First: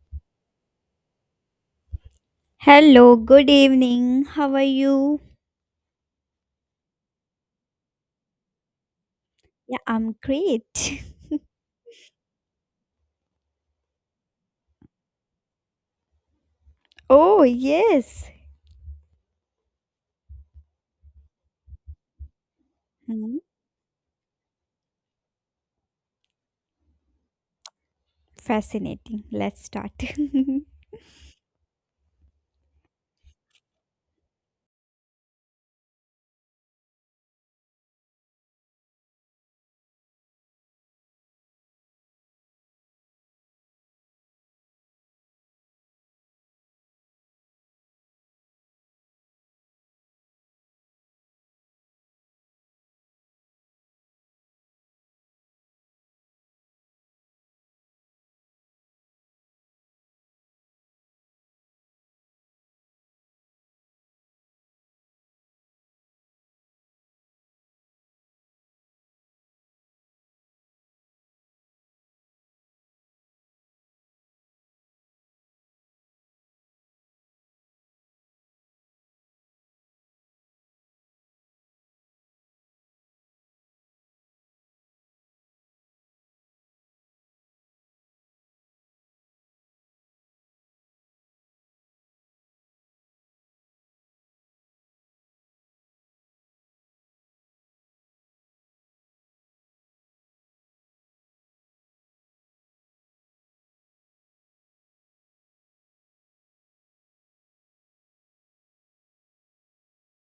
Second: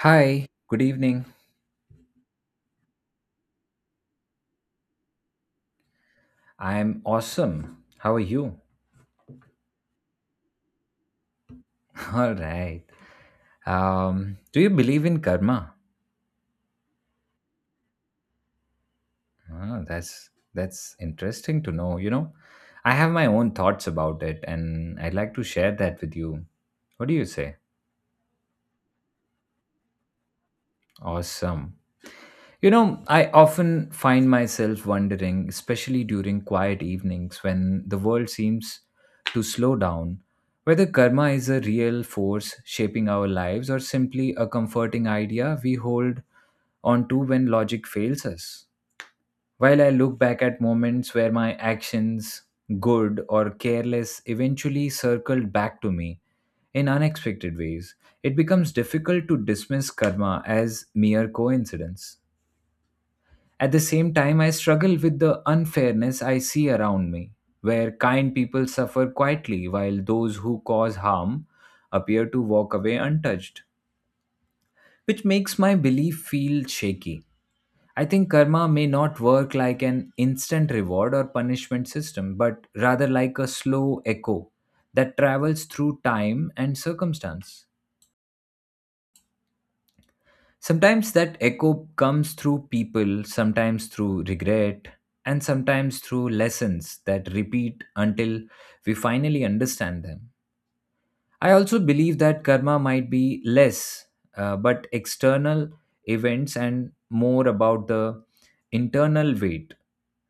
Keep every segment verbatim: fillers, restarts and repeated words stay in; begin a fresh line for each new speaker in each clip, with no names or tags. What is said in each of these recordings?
Hi, good evening.
Hello, good evening. How are you?
I'm awesome. How are you?
Yeah, I'm great.
All right. Um, do you believe in karma?
Oh, yes.
Ah, that's that's interesting to know, you know. I have my
Hmm,
own thoughts about it and I'd like to share that with you. What do you say?
Fascinating. Let's start.
Awesome. You know, I often find myself wondering, especially during quiet evenings when the world seems to slow down, whether karma is a real force shaping our lives or simply a comforting idea we hold on to when logic fails us. While I look back at moments where my actions, good or careless, eventually circled back to me in unexpected ways, it becomes difficult to dismiss karma as mere coincidence. At the same time, I struggle with the unfairness I see around me, where kind people suffer quietly while those who cause harm appear to walk away untouched, which makes my belief feel shaky. I think karma may not work like an instant reward or punishment system, but rather like a slow echo that travels through time and circumstance. Sometimes that echo comes through people, sometimes through regret, and sometimes through lessons that repeat until we finally understand them. I also believe that karma might be less, uh, but external events and more about the internal weight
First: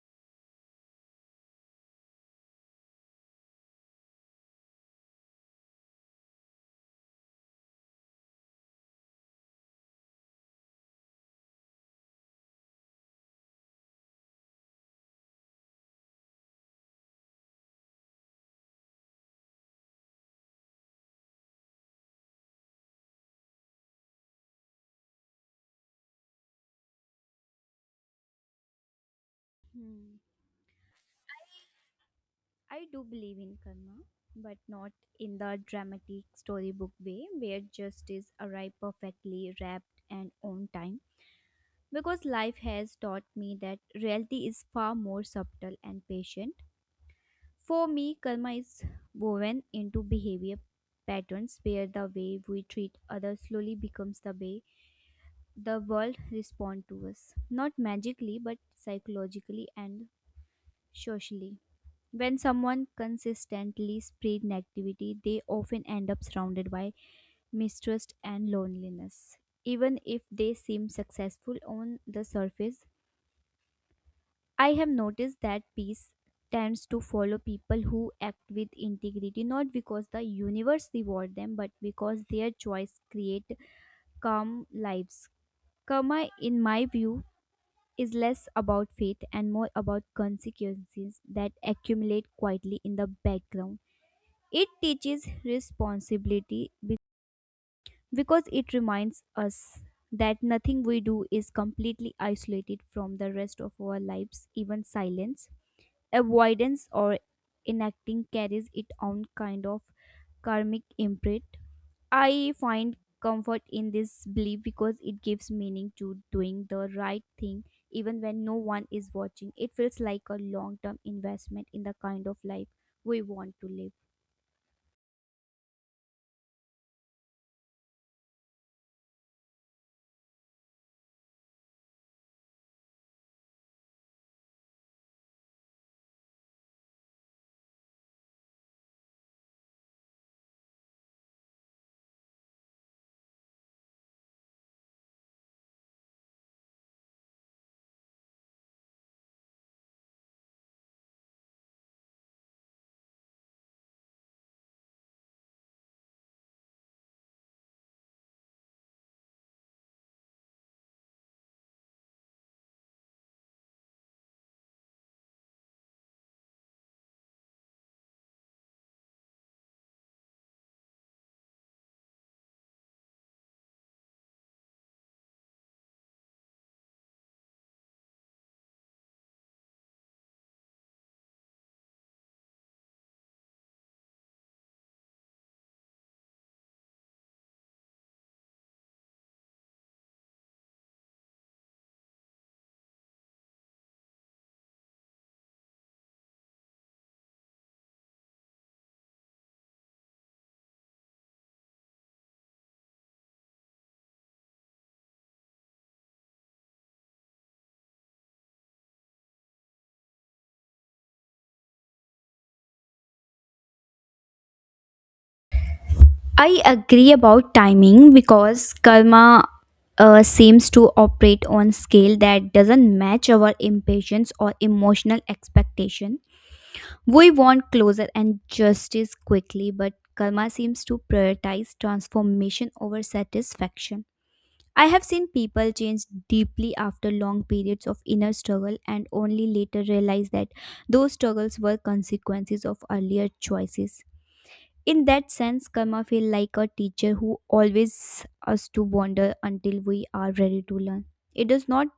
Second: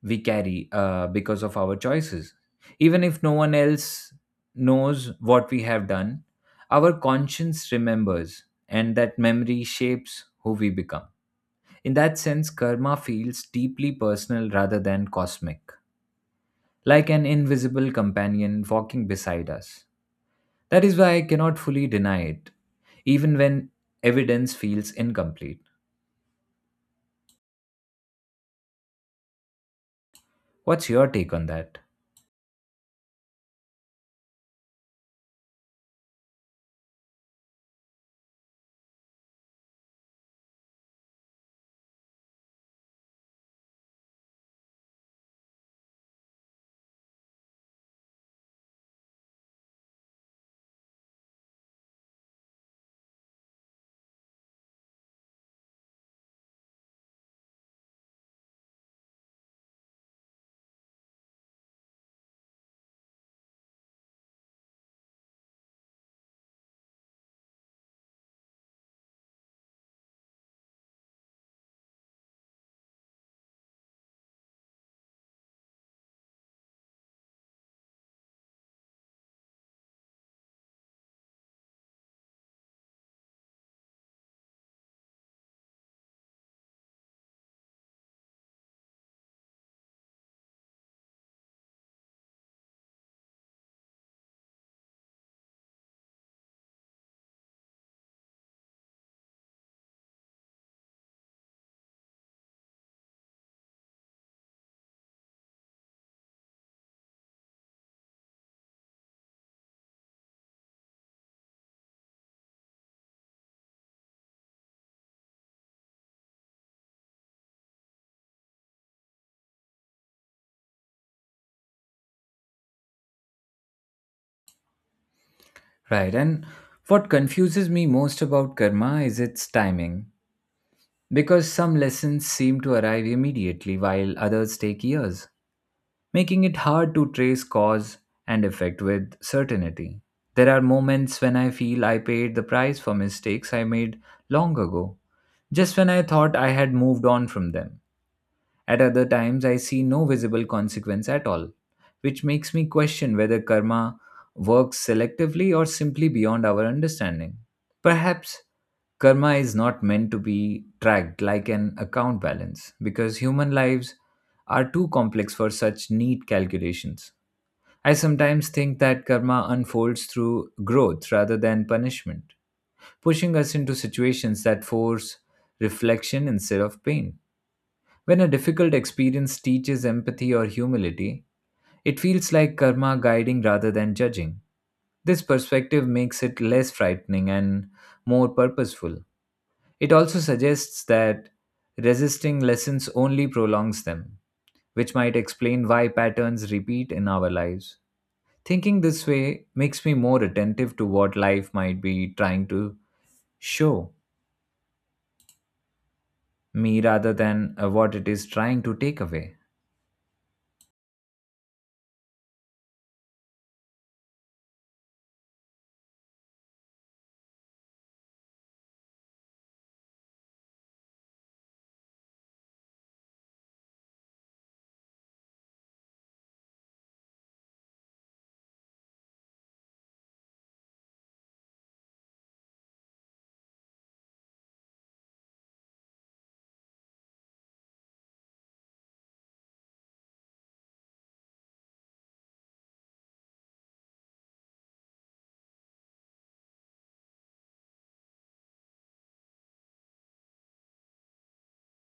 we carry uh, because of our choices. Even if no one else knows what we have done, our conscience remembers, and that memory shapes who we become. In that sense, karma feels deeply personal rather than cosmic, like an invisible companion walking beside us. That is why I cannot fully deny it, even when evidence feels incomplete.
Hmm.
What's your take on that?
I do believe in karma, but not in the dramatic storybook way where justice arrives perfectly wrapped and on time. Because life has taught me that reality is far more subtle and patient. For me, karma is woven into behavior patterns where the way we treat others slowly becomes the way the world responds to us. Not magically, but psychologically and socially. When someone consistently spreads negativity, they often end up surrounded by mistrust and loneliness. Even if they seem successful on the surface, I have noticed that peace tends to follow people who act with integrity, not because the universe reward them but because their choice create calm lives. Karma, in my view, is less about faith and more about consequences that accumulate quietly in the background. It teaches responsibility be- because it reminds us that nothing we do is completely isolated from the rest of our lives. Even silence, avoidance or enacting carries its own kind of karmic imprint. I find comfort in this belief because it gives meaning to doing the right thing even when no one is watching. It feels like a long term investment in the kind of life we want to live.
Right, and what confuses me most about karma is its timing, because some lessons seem to arrive immediately while others take years, making it hard to trace cause and effect with certainty. There are moments when I feel I paid the price for mistakes I made long ago, just when I thought I had moved on from them. At other times, I see no visible consequence at all, which makes me question whether karma works selectively or simply beyond our understanding. Perhaps karma is not meant to be tracked like an account balance because human lives are too complex for such neat calculations. I sometimes think that karma unfolds through growth rather than punishment, pushing us into situations that force reflection instead of pain. When a difficult experience teaches empathy or humility, it feels like karma guiding rather than judging. This perspective makes it less frightening and more purposeful. It also suggests that resisting lessons only prolongs them, which might explain why patterns repeat in our lives. Thinking this way makes me more attentive to what life might be trying to show me rather than uh, what it is trying to take away.
I agree about timing because karma uh, seems to operate on scale that doesn't match our impatience or emotional expectation. We want closure and justice quickly, but karma seems to prioritize transformation over satisfaction. I have seen people change deeply after long periods of inner struggle and only later realize that those struggles were consequences of earlier choices. In that sense, karma feels like a teacher who always us to wander until we are ready to learn. It does not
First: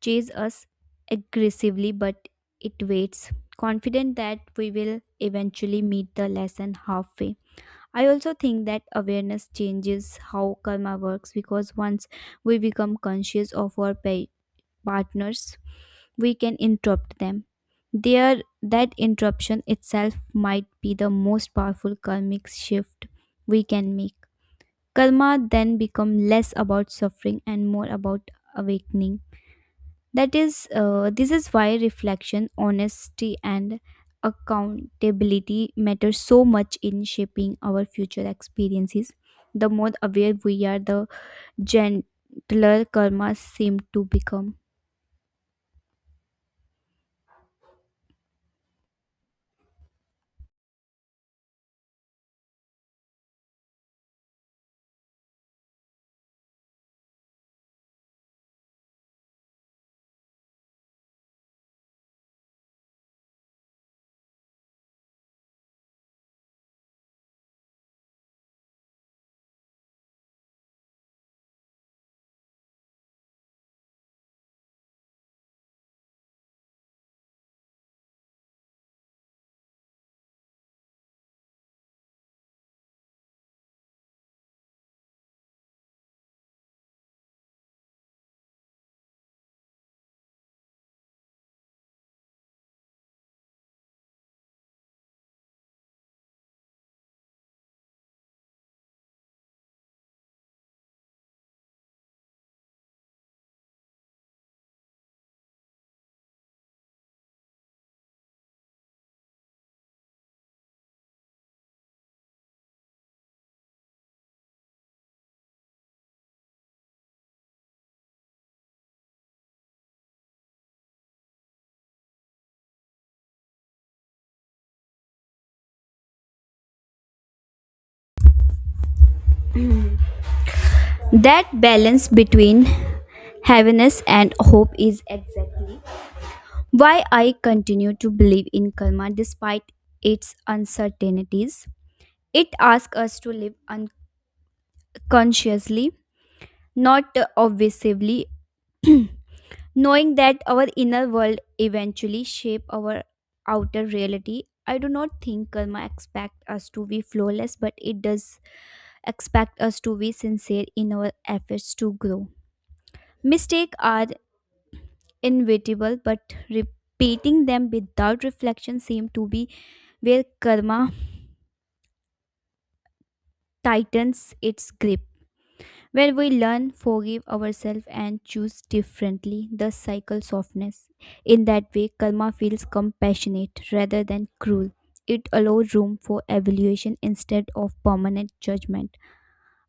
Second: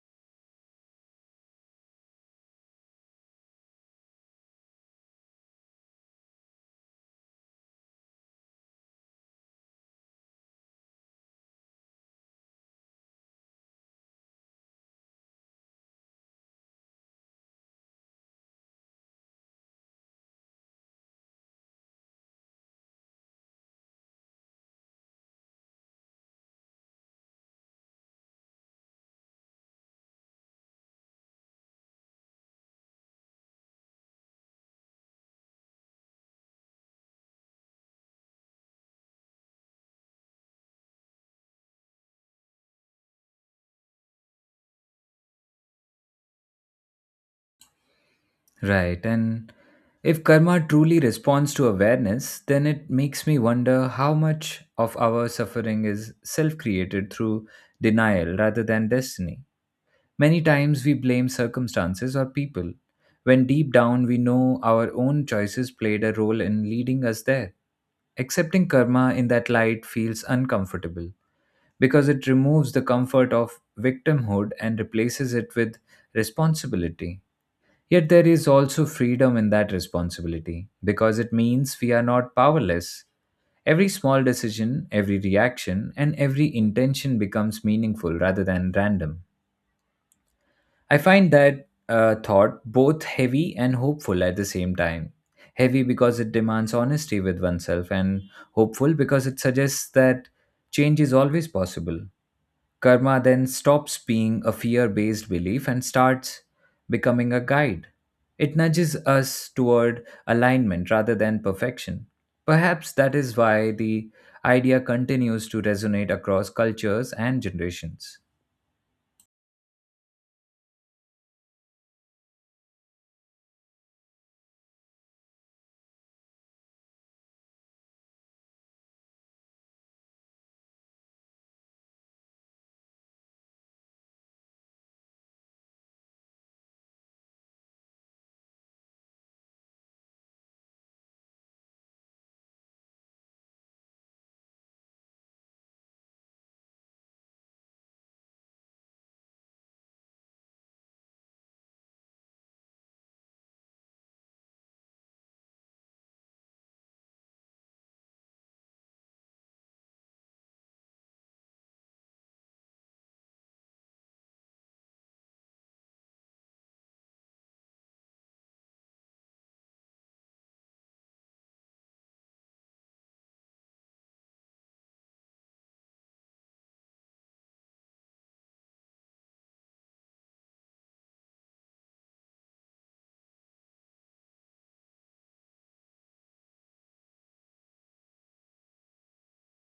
chase us aggressively, but it waits, confident that we will eventually meet the lesson halfway. I also think that awareness changes how karma works, because once we become conscious of our pa- partners, we can interrupt them. There, that interruption itself might be the most powerful karmic shift we can make. Karma then become less about suffering and more about awakening. That is uh, this is why reflection, honesty and accountability matter so much in shaping our future experiences. The more aware we are, the gentler karma seem to become.
Right. And if karma truly responds to awareness, then it makes me wonder how much of our suffering is self created through denial rather than destiny. Many times we blame circumstances or people, when deep down we know our own choices played a role in leading us there. Accepting karma in that light feels uncomfortable because it removes the comfort of victimhood and replaces it with responsibility. Yet there is also freedom in that responsibility because it means we are not powerless. Every small decision, every reaction, and every intention becomes meaningful rather than random. I find that uh, thought both heavy and hopeful at the same time. Heavy because it demands honesty with oneself, and hopeful because it suggests that change is always possible. Karma then stops being a fear based belief and starts becoming a guide. It nudges us toward alignment rather than perfection. Perhaps that is why the idea continues to resonate across cultures and generations.
That balance between heaviness and hope is exactly why I continue to believe in karma despite its uncertainties. It asks us to live unconsciously, not obviously. Knowing that our inner world eventually shape our outer reality, I do not think karma expect us to be flawless, but it does expect us to be sincere in our efforts to grow. Mistakes are inevitable, but repeating them without reflection seem to be where karma tightens its grip. When we learn, forgive ourselves, and choose differently, the cycle softens. In that way, karma feels compassionate rather than cruel. It allows room for evaluation instead of permanent judgment.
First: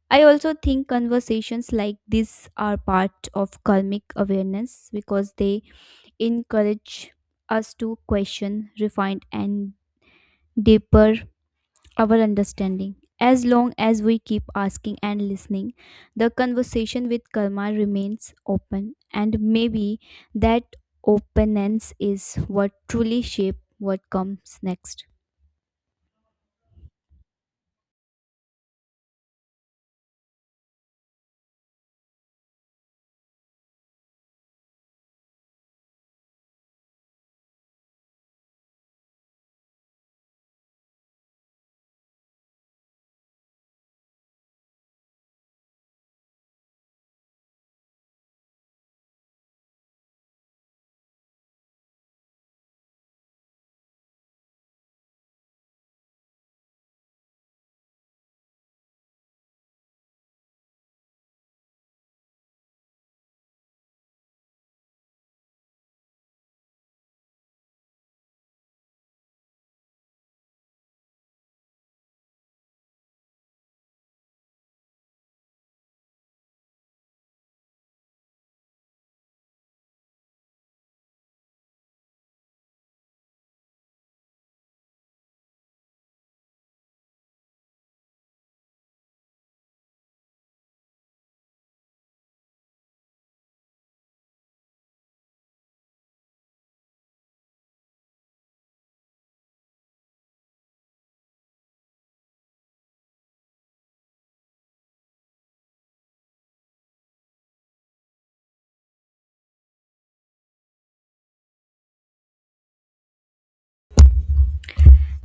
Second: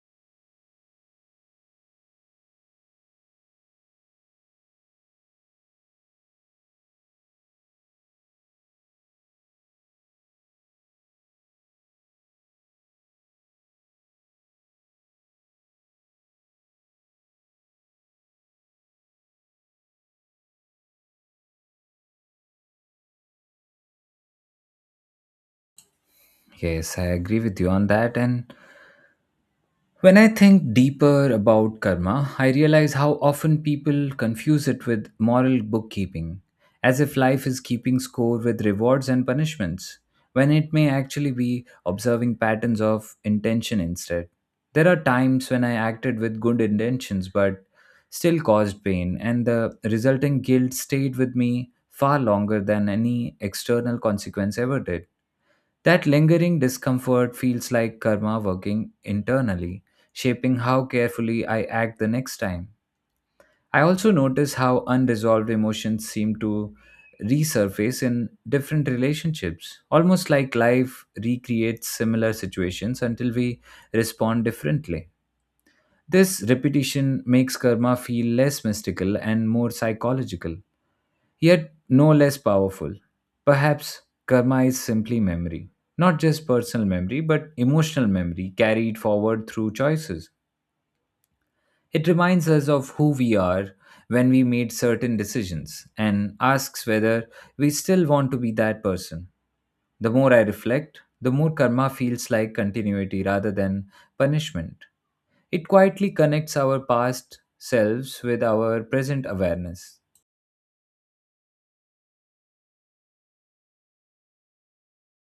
I also think conversations like this are part of karmic awareness because they encourage us to question, refine, and deeper our understanding. As long as we keep asking and listening, the conversation with karma remains open, and maybe that openness is what truly shapes what comes next.
Yes, I agree with you on that. And when I think deeper about karma, I realize how often people confuse it with moral bookkeeping, as if life is keeping score with rewards and punishments, when it may actually be observing patterns of intention instead. There are times when I acted with good intentions but still caused pain, and the resulting guilt stayed with me far longer than any external consequence ever did. That lingering discomfort feels like karma working internally, shaping how carefully I act the next time. I also notice how unresolved emotions seem to resurface in different relationships, almost like life recreates similar situations until we respond differently. This repetition makes karma feel less mystical and more psychological, yet no less powerful. Perhaps karma is simply memory, not just personal memory, but emotional memory carried forward through choices. It reminds us of who we are when we made certain decisions and asks whether we still want to be that person. The more I reflect, the more karma feels like continuity rather than punishment. It quietly connects our past selves with our present awareness.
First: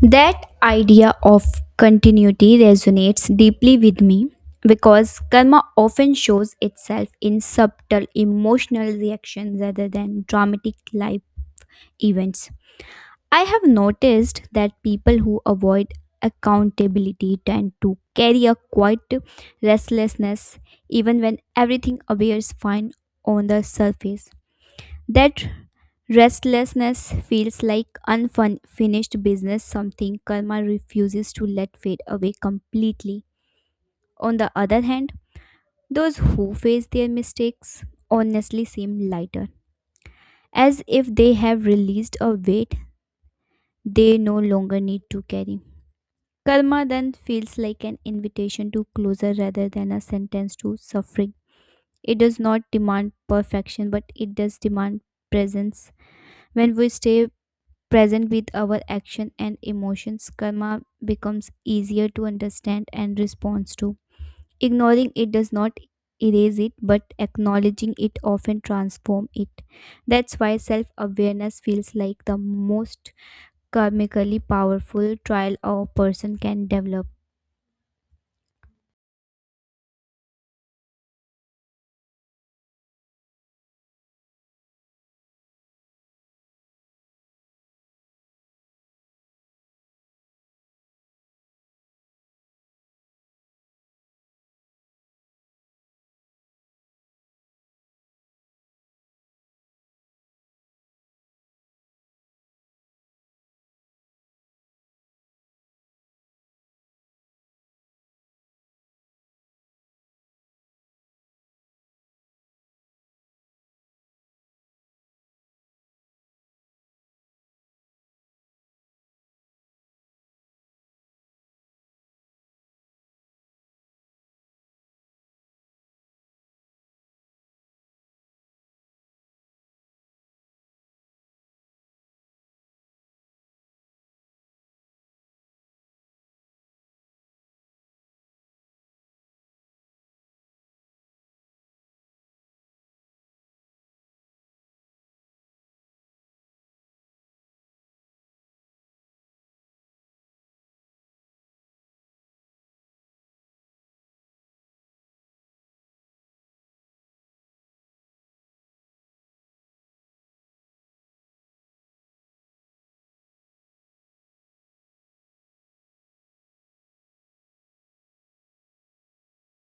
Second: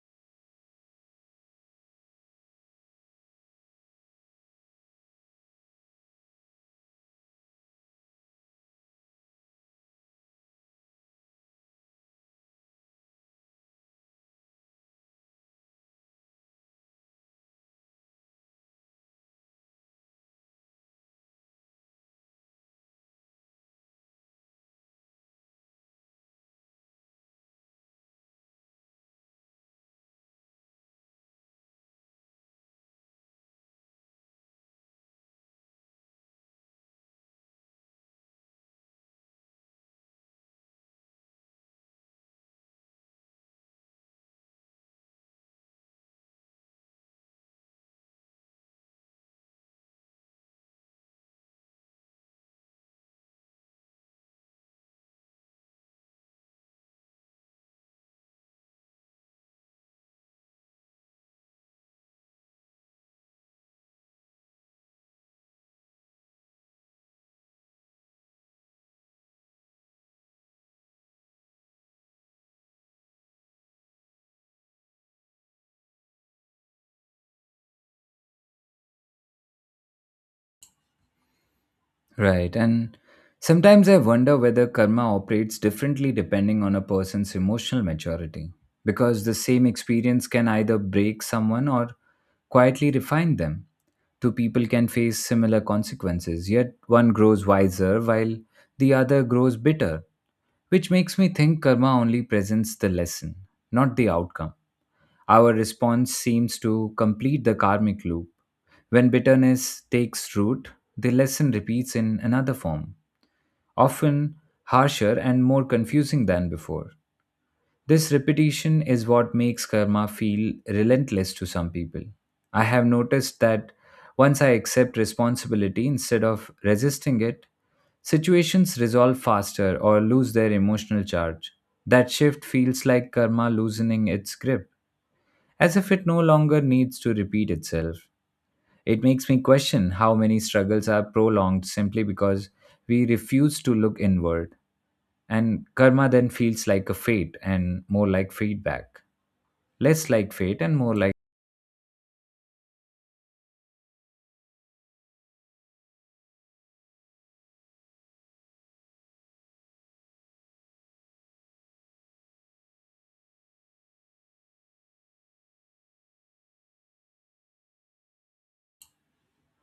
That idea of continuity resonates deeply with me because karma often shows itself in subtle emotional reactions rather than dramatic life events. I have noticed that people who avoid accountability tend to carry a quiet restlessness even when everything appears fine on the surface. That restlessness feels like unfinished business, something karma refuses to let fade away completely. On the other hand, those who face their mistakes honestly seem lighter, as if they have released a weight they no longer need to carry. Karma then feels like an invitation to closure rather than a sentence to suffering. It does not demand perfection, but it does demand presence. When we stay present with our action and emotions, karma becomes easier to understand and respond to. Ignoring it does not erase it, but acknowledging it often transforms it. That's why self awareness feels like the most karmically powerful trial a person can develop.
Right, and sometimes I wonder whether karma operates differently depending on a person's emotional maturity, because the same experience can either break someone or quietly refine them. Two people can face similar consequences, yet one grows wiser while the other grows bitter, which makes me think karma only presents the lesson, not the outcome. Our response seems to complete the karmic loop. When bitterness takes root, the lesson repeats in another form often harsher and more confusing than before. This repetition is what makes karma feel relentless to some people. I have noticed that once I accept responsibility instead of resisting it, situations resolve faster or lose their emotional charge. That shift feels like karma loosening its grip, as if it no longer needs to repeat itself. It makes me question how many struggles are prolonged simply because we refuse to look inward. And karma then feels like a fate and more like feedback. Less like fate and more like.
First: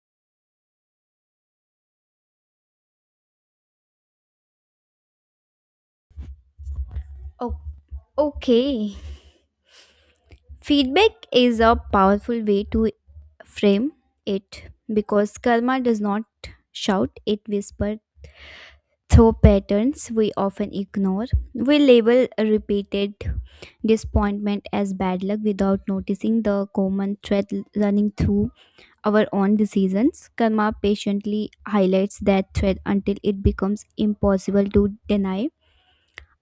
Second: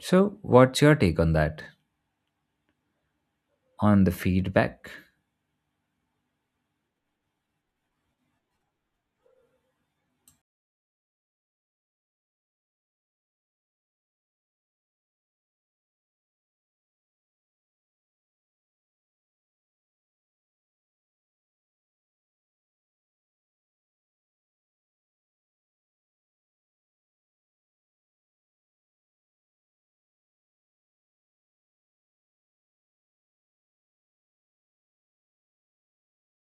So, what's your take on that? On the feedback?
Okay. Okay, feedback is a powerful way to frame it because karma does not shout, it whispers through patterns we often ignore. We label a repeated disappointment as bad luck without noticing the common thread running through our own decisions. Karma patiently highlights that thread until it becomes impossible to deny.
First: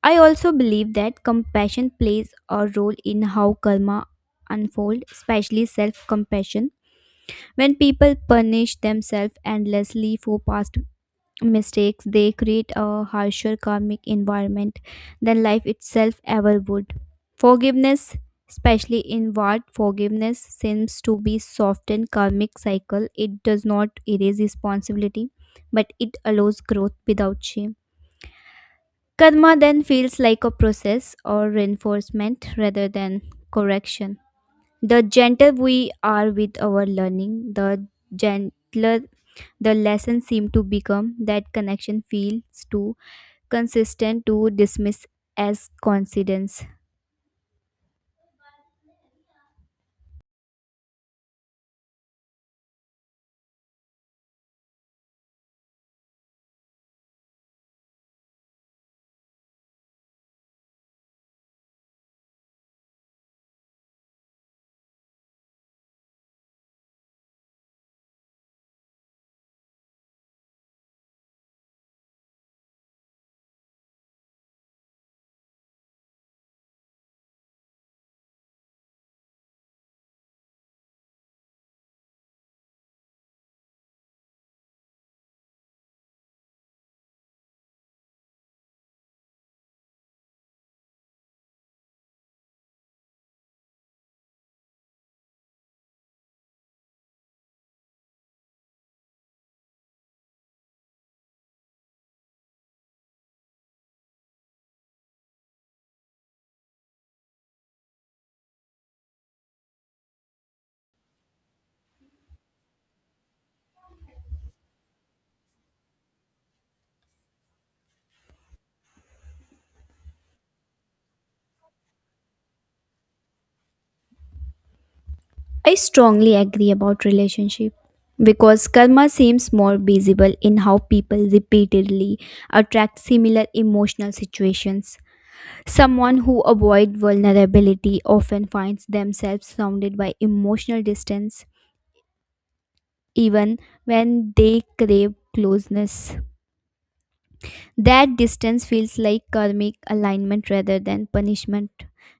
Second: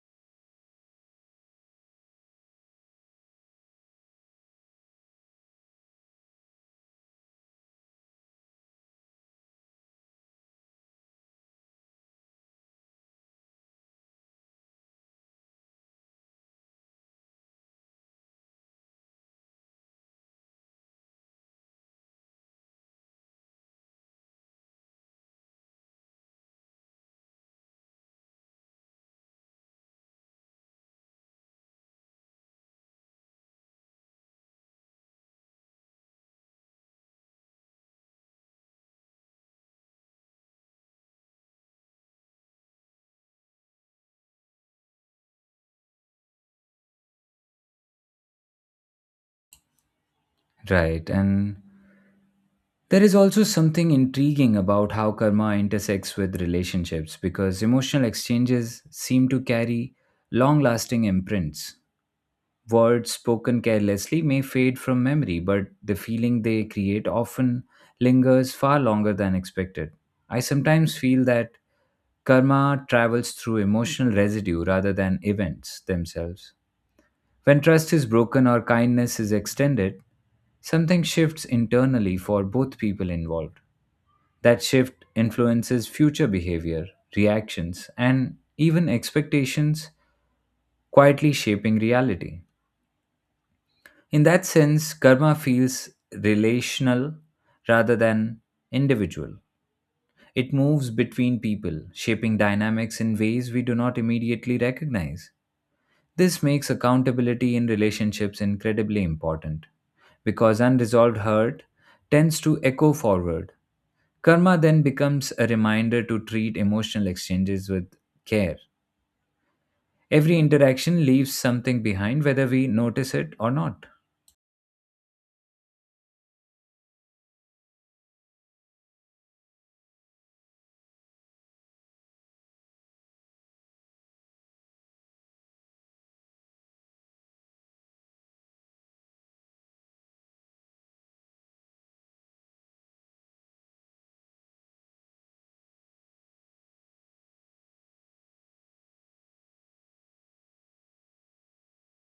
I also believe that compassion plays a role in how karma unfolds, especially self-compassion. When people punish themselves endlessly for past mistakes, they create a harsher karmic environment than life itself ever would. Forgiveness, especially inward forgiveness, seems to be softened karmic cycle. It does not erase responsibility, but it allows growth without shame. Karma then feels like a process or reinforcement rather than correction. The gentle we are with our learning, the gentler the lessons seem to become. That connection feels too consistent to dismiss as coincidence.
Right. And there is also something intriguing about how karma intersects with relationships because emotional exchanges seem to carry long lasting imprints. Words spoken carelessly may fade from memory, but the feeling they create often lingers far longer than expected. I sometimes feel that karma travels through emotional residue rather than events themselves. When trust is broken or kindness is extended, something shifts internally for both people involved. That shift influences future behavior, reactions, and even expectations, quietly shaping reality. In that sense, karma feels relational rather than individual. It moves between people, shaping dynamics in ways we do not immediately recognize. This makes accountability in relationships incredibly important because unresolved hurt tends to echo forward. Karma then becomes a reminder to treat emotional exchanges with care. Every interaction leaves something behind, whether we notice it or not.
I strongly agree about relationship because karma seems more visible in how people repeatedly attract similar emotional situations. Someone who avoids vulnerability often finds themselves surrounded by emotional distance, even when they crave closeness. That distance feels like karmic alignment rather than punishment.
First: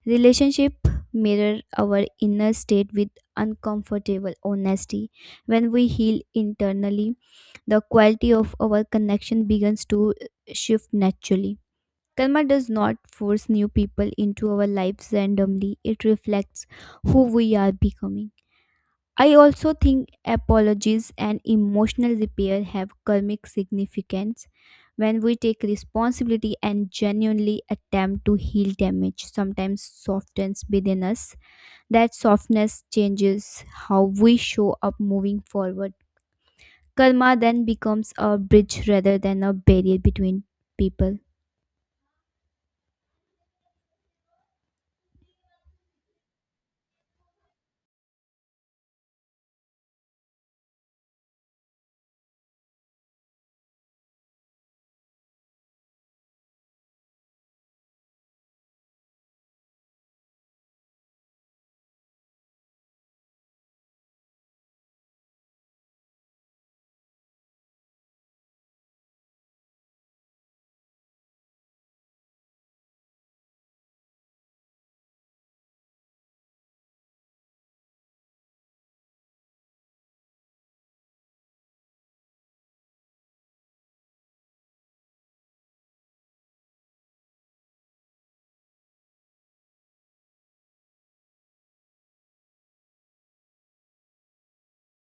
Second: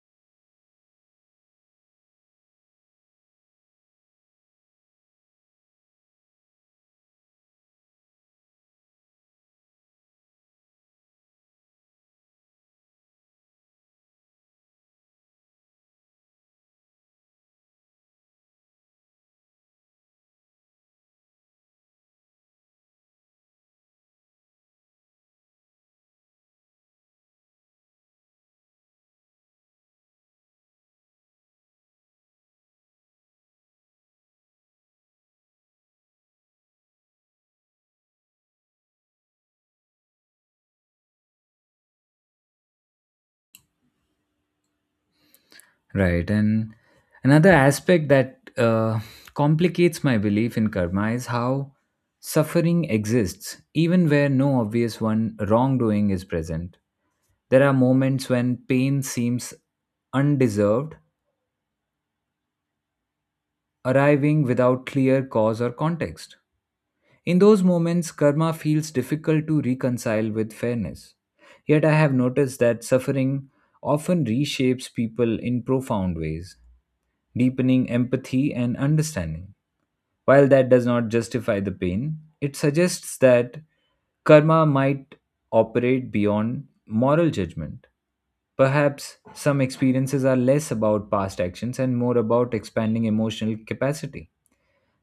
Relationship mirror our inner state with uncomfortable honesty. When we heal internally, the quality of our connection begins to shift naturally. Karma does not force new people into our lives randomly, it reflects who we are becoming. I also think apologies and emotional repair have karmic significance. When we take responsibility and genuinely attempt to heal, damage sometimes softens within us. That softness changes how we show up moving forward. Karma then becomes a bridge rather than a barrier between people.
Right. And another aspect that uh, complicates my belief in karma is how suffering exists, even where no obvious one wrongdoing is present. There are moments when pain seems undeserved, arriving without clear cause or context. In those moments, karma feels difficult to reconcile with fairness. Yet I have noticed that suffering often reshapes people in profound ways, deepening empathy and understanding. While that does not justify the pain, it suggests that karma might operate beyond moral judgment. Perhaps some experiences are less about past actions and more about expanding emotional capacity.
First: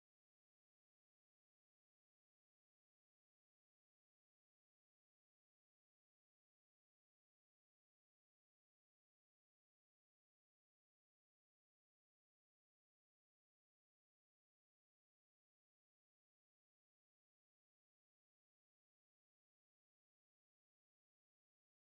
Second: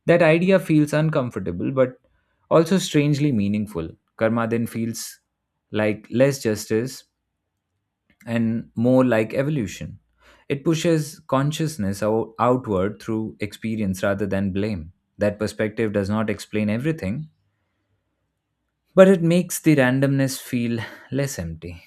That idea feels uncomfortable but also strangely meaningful. Karma then feels like less justice and more like evolution. It pushes consciousness out- outward through experience rather than blame. That perspective does not explain everything, but it makes the randomness feel less empty.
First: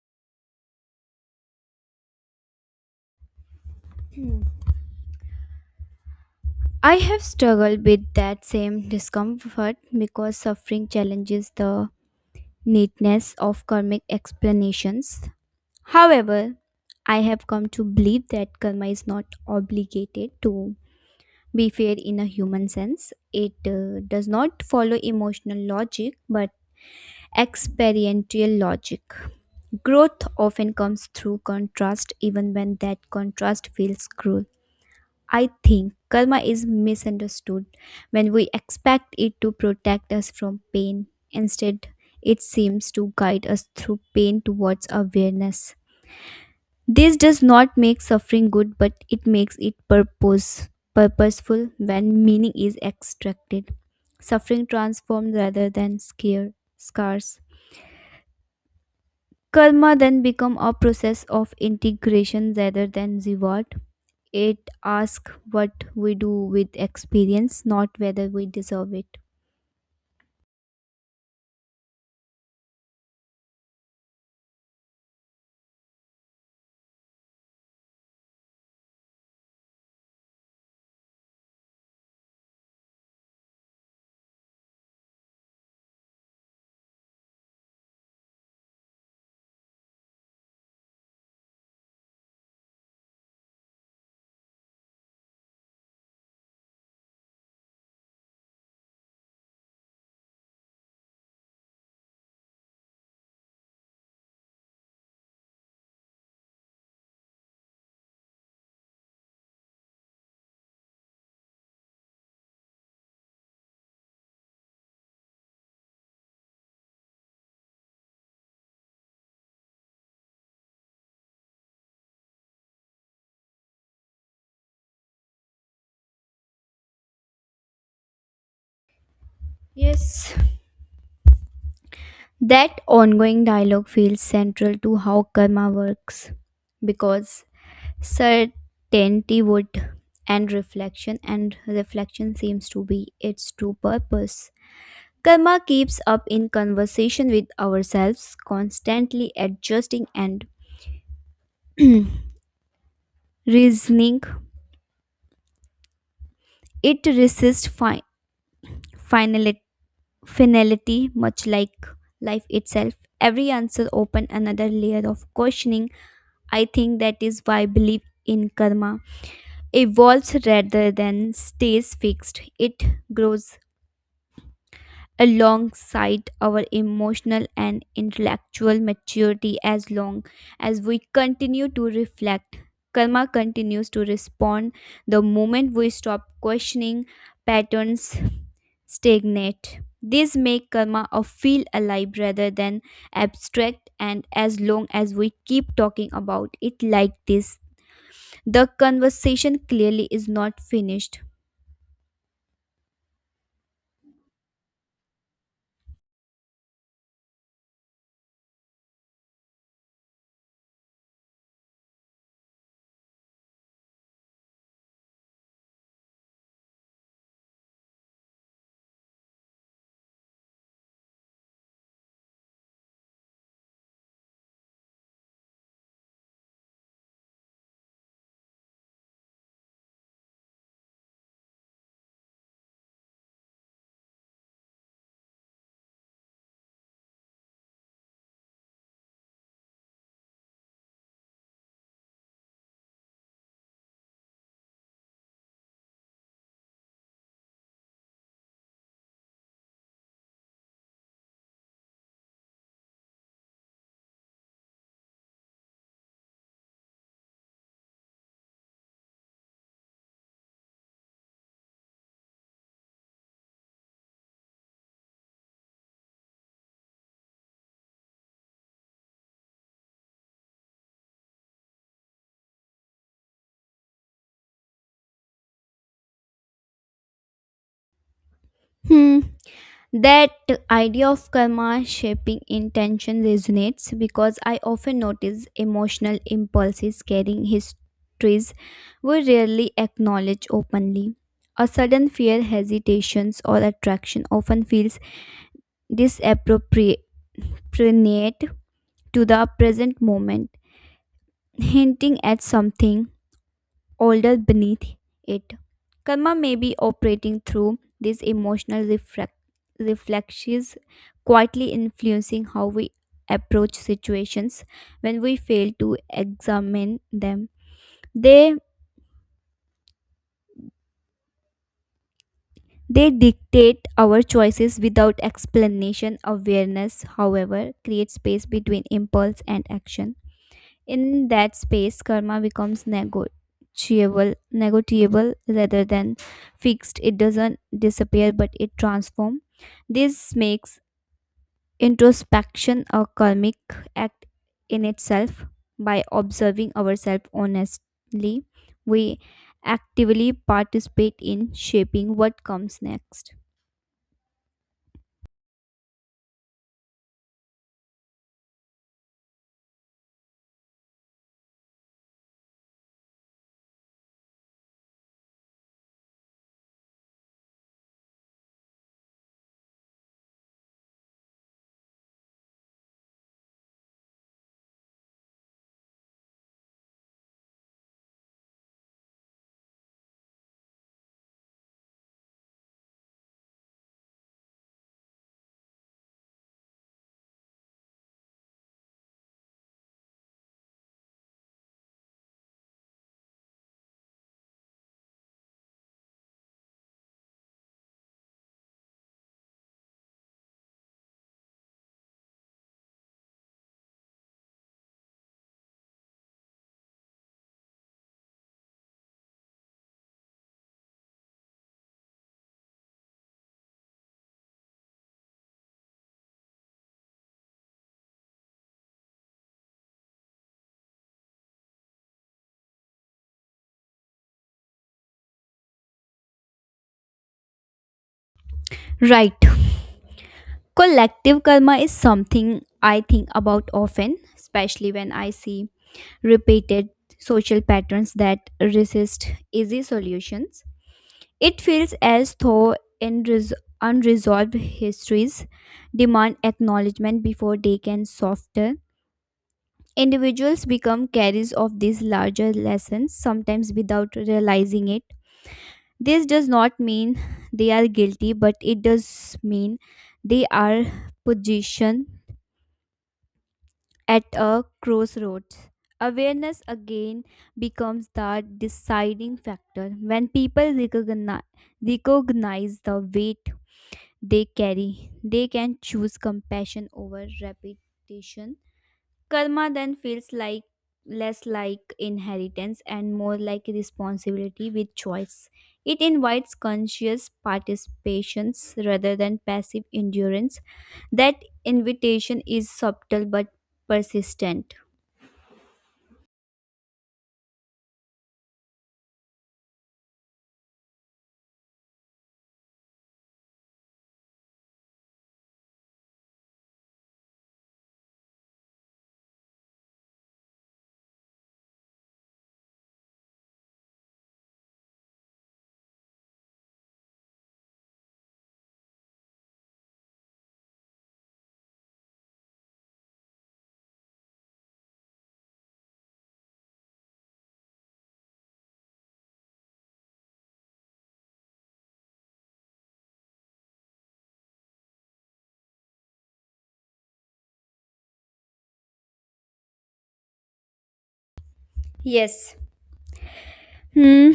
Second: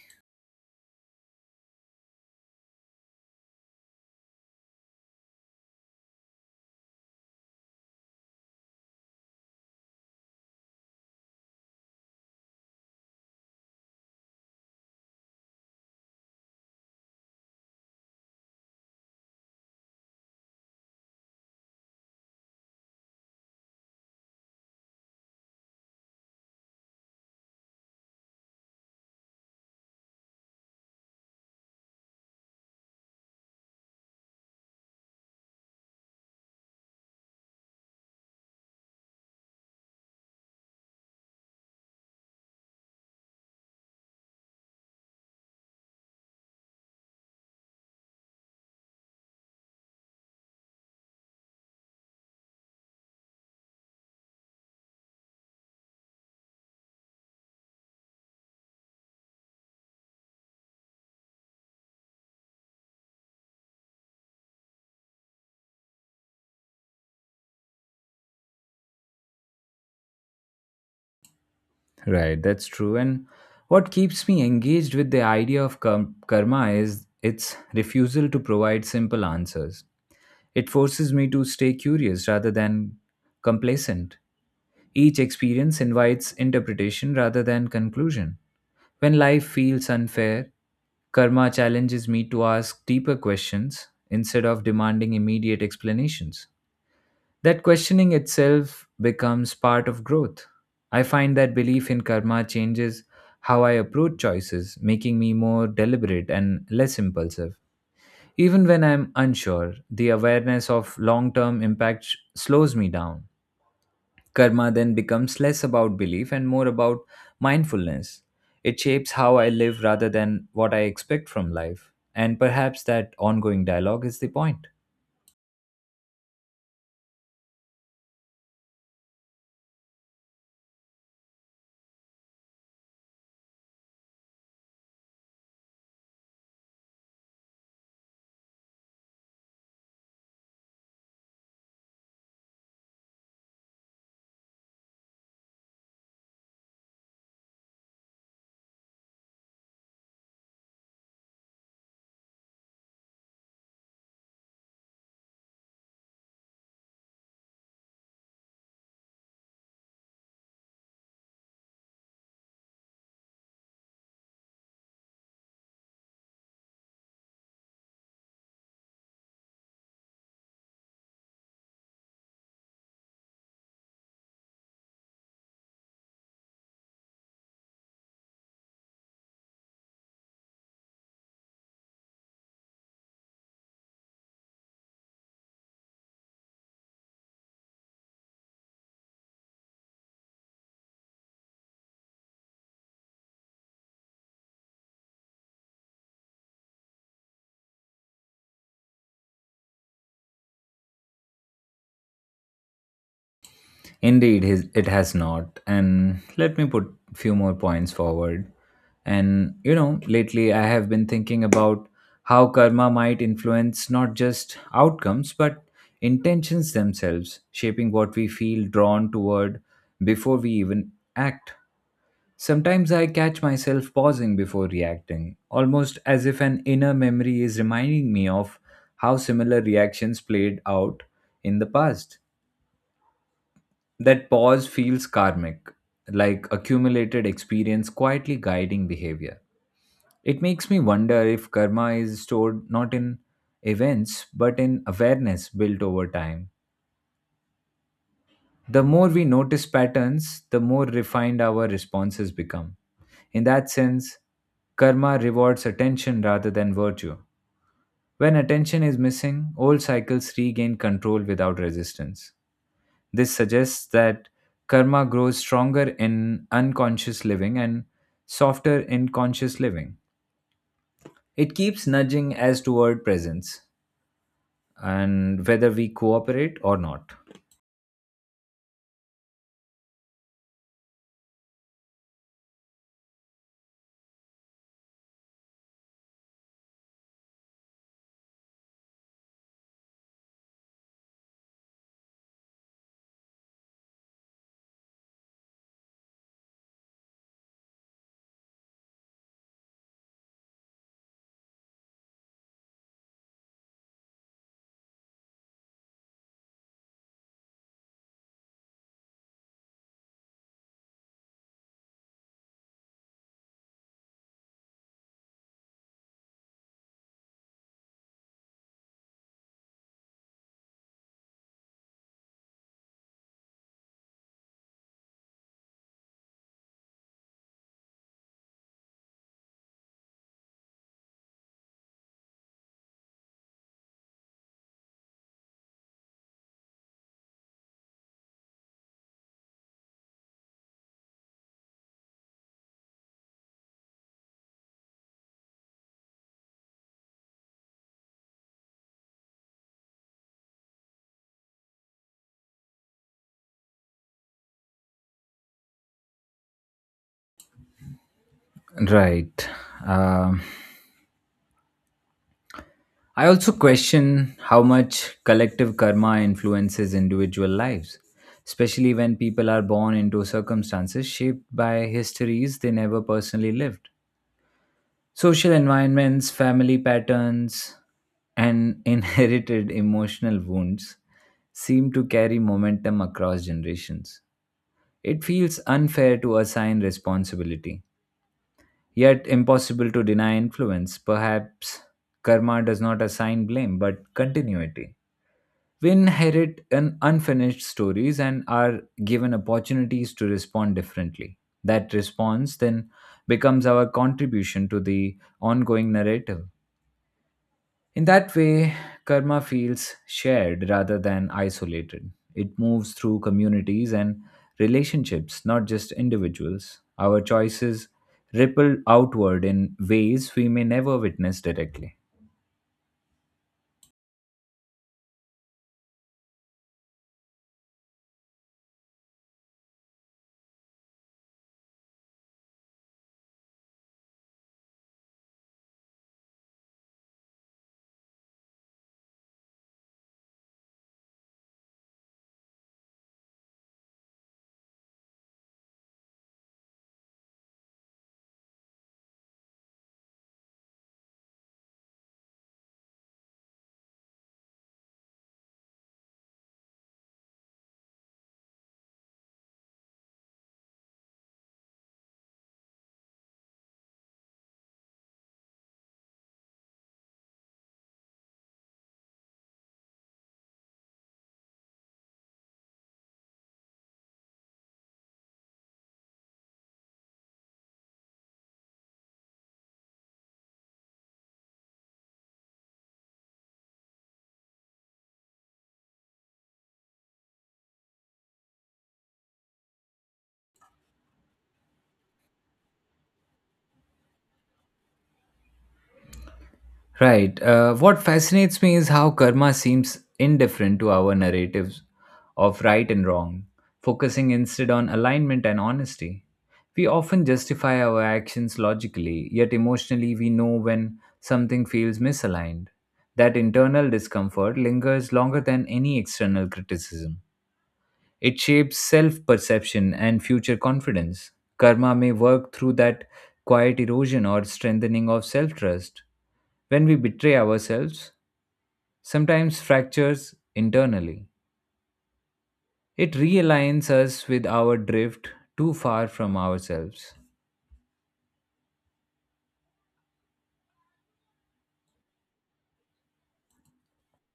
I have struggled with that same discomfort because suffering challenges the neatness of karmic explanations. However, I have come to believe that karma is not obligated to be fair in a human sense. It uh, does not follow emotional logic but experiential logic. Growth often comes through contrast, even when that contrast feels cruel. I think karma is misunderstood when we expect it to protect us from pain. Instead, it seems to guide us through pain towards awareness. This does not make suffering good, but it makes it purpose purposeful when meaning is extracted. Suffering transforms rather than scare scars. Karma then become a process of integration rather than reward. It asks what we do with experience, not whether we deserve it.
Right, that's true. And what keeps me engaged with the idea of kar- karma is its refusal to provide simple answers. It forces me to stay curious rather than complacent. Each experience invites interpretation rather than conclusion. When life feels unfair, karma challenges me to ask deeper questions instead of demanding immediate explanations. That questioning itself becomes part of growth. I find that belief in karma changes how I approach choices, making me more deliberate and less impulsive. Even when I'm unsure, the awareness of long term impact sh- slows me down. Karma then becomes less about belief and more about mindfulness. It shapes how I live rather than what I expect from life. And perhaps that ongoing dialogue is the point.
Yes. That ongoing dialogue feels central to how karma works because certainty would and reflection and reflection seems to be its true purpose. Karma keeps up in conversation with ourselves, constantly adjusting and reasoning. It resists fi- finality, finality, much like life itself. Every answer open another layer of questioning. I think that is why belief in karma evolves rather than stays fixed. It grows alongside our emotional and intellectual maturity as long as we continue to reflect. Karma continues to respond. The moment we stop questioning, patterns stagnate. This make karma a feel alive rather than abstract, and as long as we keep talking about it like this, the conversation clearly is not finished.
Indeed, his, it has not. And let me put few more points forward. And you know, lately I have been thinking about how karma might influence not just outcomes but intentions themselves, shaping what we feel drawn toward before we even act. Sometimes I catch myself pausing before reacting, almost as if an inner memory is reminding me of how similar reactions played out in the past that pause feels karmic, like accumulated experience quietly guiding behavior. It makes me wonder if karma is stored not in events but in awareness built over time. The more we notice patterns, the more refined our responses become. In that sense, karma rewards attention rather than virtue. When attention is missing, old cycles regain control without resistance. This suggests that karma grows stronger in unconscious living and softer in conscious living. It keeps nudging us toward presence and whether we cooperate or not.
Hmm. That idea of karma shaping intention resonates because I often notice emotional impulses carrying histories we rarely acknowledge openly. A sudden fear, hesitations, or attraction often feels disappropriate to the present moment, hinting at something older beneath it. Karma may be operating through these emotional reflec- reflexes, quietly influencing how we approach situations when we fail to examine them. They they dictate our choices without explanation. Awareness, however, creates space between impulse and action. In that space, karma becomes negotiable, negotiable rather than fixed. It doesn't disappear, but it transforms. This makes introspection a karmic act in itself. By observing ourselves honestly, we actively participate in shaping what comes next.
Right. Um, I also question how much collective karma influences individual lives, especially when people are born into circumstances shaped by histories they never personally lived. Social environments, family patterns, and inherited emotional wounds seem to carry momentum across generations. It feels unfair to assign responsibility, yet impossible to deny influence. Perhaps karma does not assign blame but continuity. We inherit an unfinished stories and are given opportunities to respond differently. That response then becomes our contribution to the ongoing narrative. In that way, karma feels shared rather than isolated. It moves through communities and relationships, not just individuals. Our choices ripple outward in ways we may never witness directly.
Right. Collective karma is something I think about often, especially when I see repeated social patterns that resist easy solutions. It feels as though unres- unresolved histories demand acknowledgement before they can soften. Individuals become carriers of these larger lessons, sometimes without realizing it. This does not mean they are guilty, but it does mean they are positioned. At a crossroads, awareness again becomes the deciding factor. When people recognize, recognize the weight they carry, they can choose compassion over repetition. Karma then feels like less like inheritance and more like responsibility with choice. It invites conscious participations rather than passive endurance. That invitation is subtle but persistent.
Right. Uh, what fascinates me is how karma seems indifferent to our narratives of right and wrong, focusing instead on alignment and honesty. We often justify our actions logically, yet emotionally we know when something feels misaligned. That internal discomfort lingers longer than any external criticism. It shapes self perception and future confidence. Karma may work through that quiet erosion or strengthening of self trust when we betray ourselves, sometimes fractures internally. It realigns us with our drift too far from ourselves.
Yes. Hmm.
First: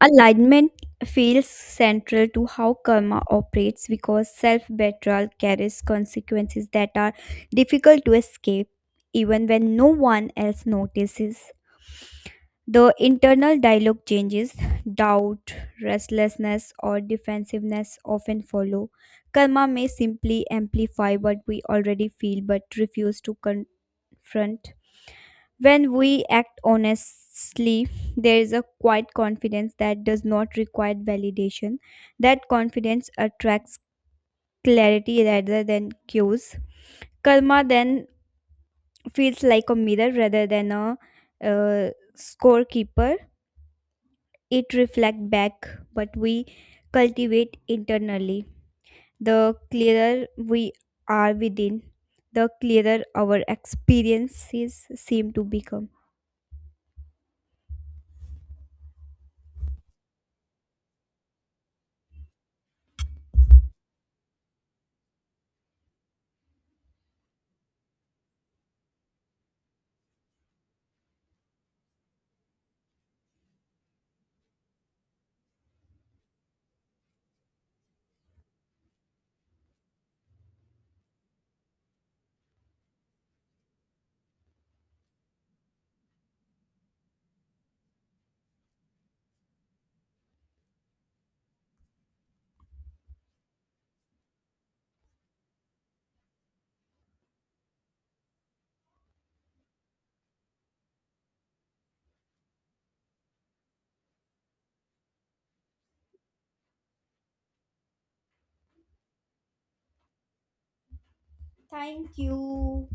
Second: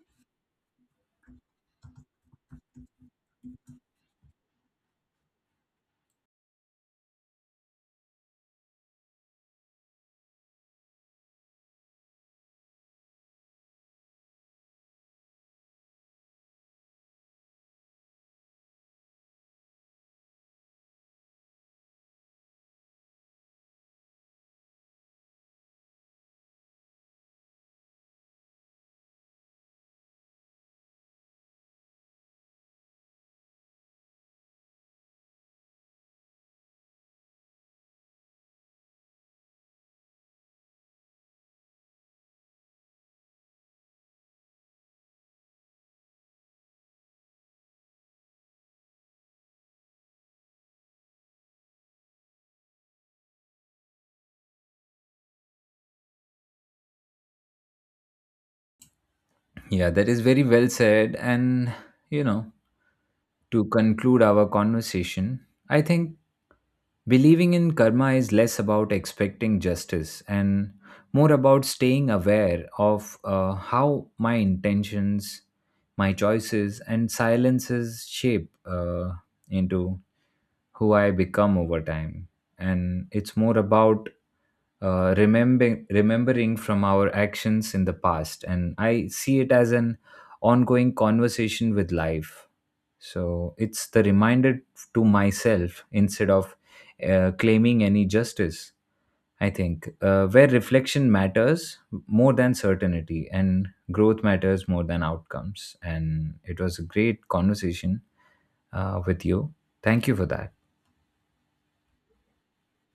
Alignment feels central to how karma operates because self betrayal carries consequences that are difficult to escape, even when no one else notices. The internal dialogue changes, doubt, restlessness, or defensiveness often follow. Karma may simply amplify what we already feel but refuse to con- front. When we act honestly, there is a quiet confidence that does not require validation. That confidence attracts clarity rather than cues. Karma then feels like a mirror rather than a uh, scorekeeper. It reflects back what we cultivate internally. The clearer we are within, the clearer our experiences seem to become.
Yeah, that is very well said. And, you know, to conclude our conversation, I think believing in karma is less about expecting justice and more about staying aware of uh, how my intentions, my choices, and silences shape uh, into who I become over time. And it's more about uh, remembering remembering from our actions in the past. And I see it as an ongoing conversation with life. So it's the reminder to myself instead of uh, claiming any justice. I think uh, where reflection matters more than certainty and growth matters more than outcomes. And it was a great conversation uh, with you. Thank you for that.
Thank you.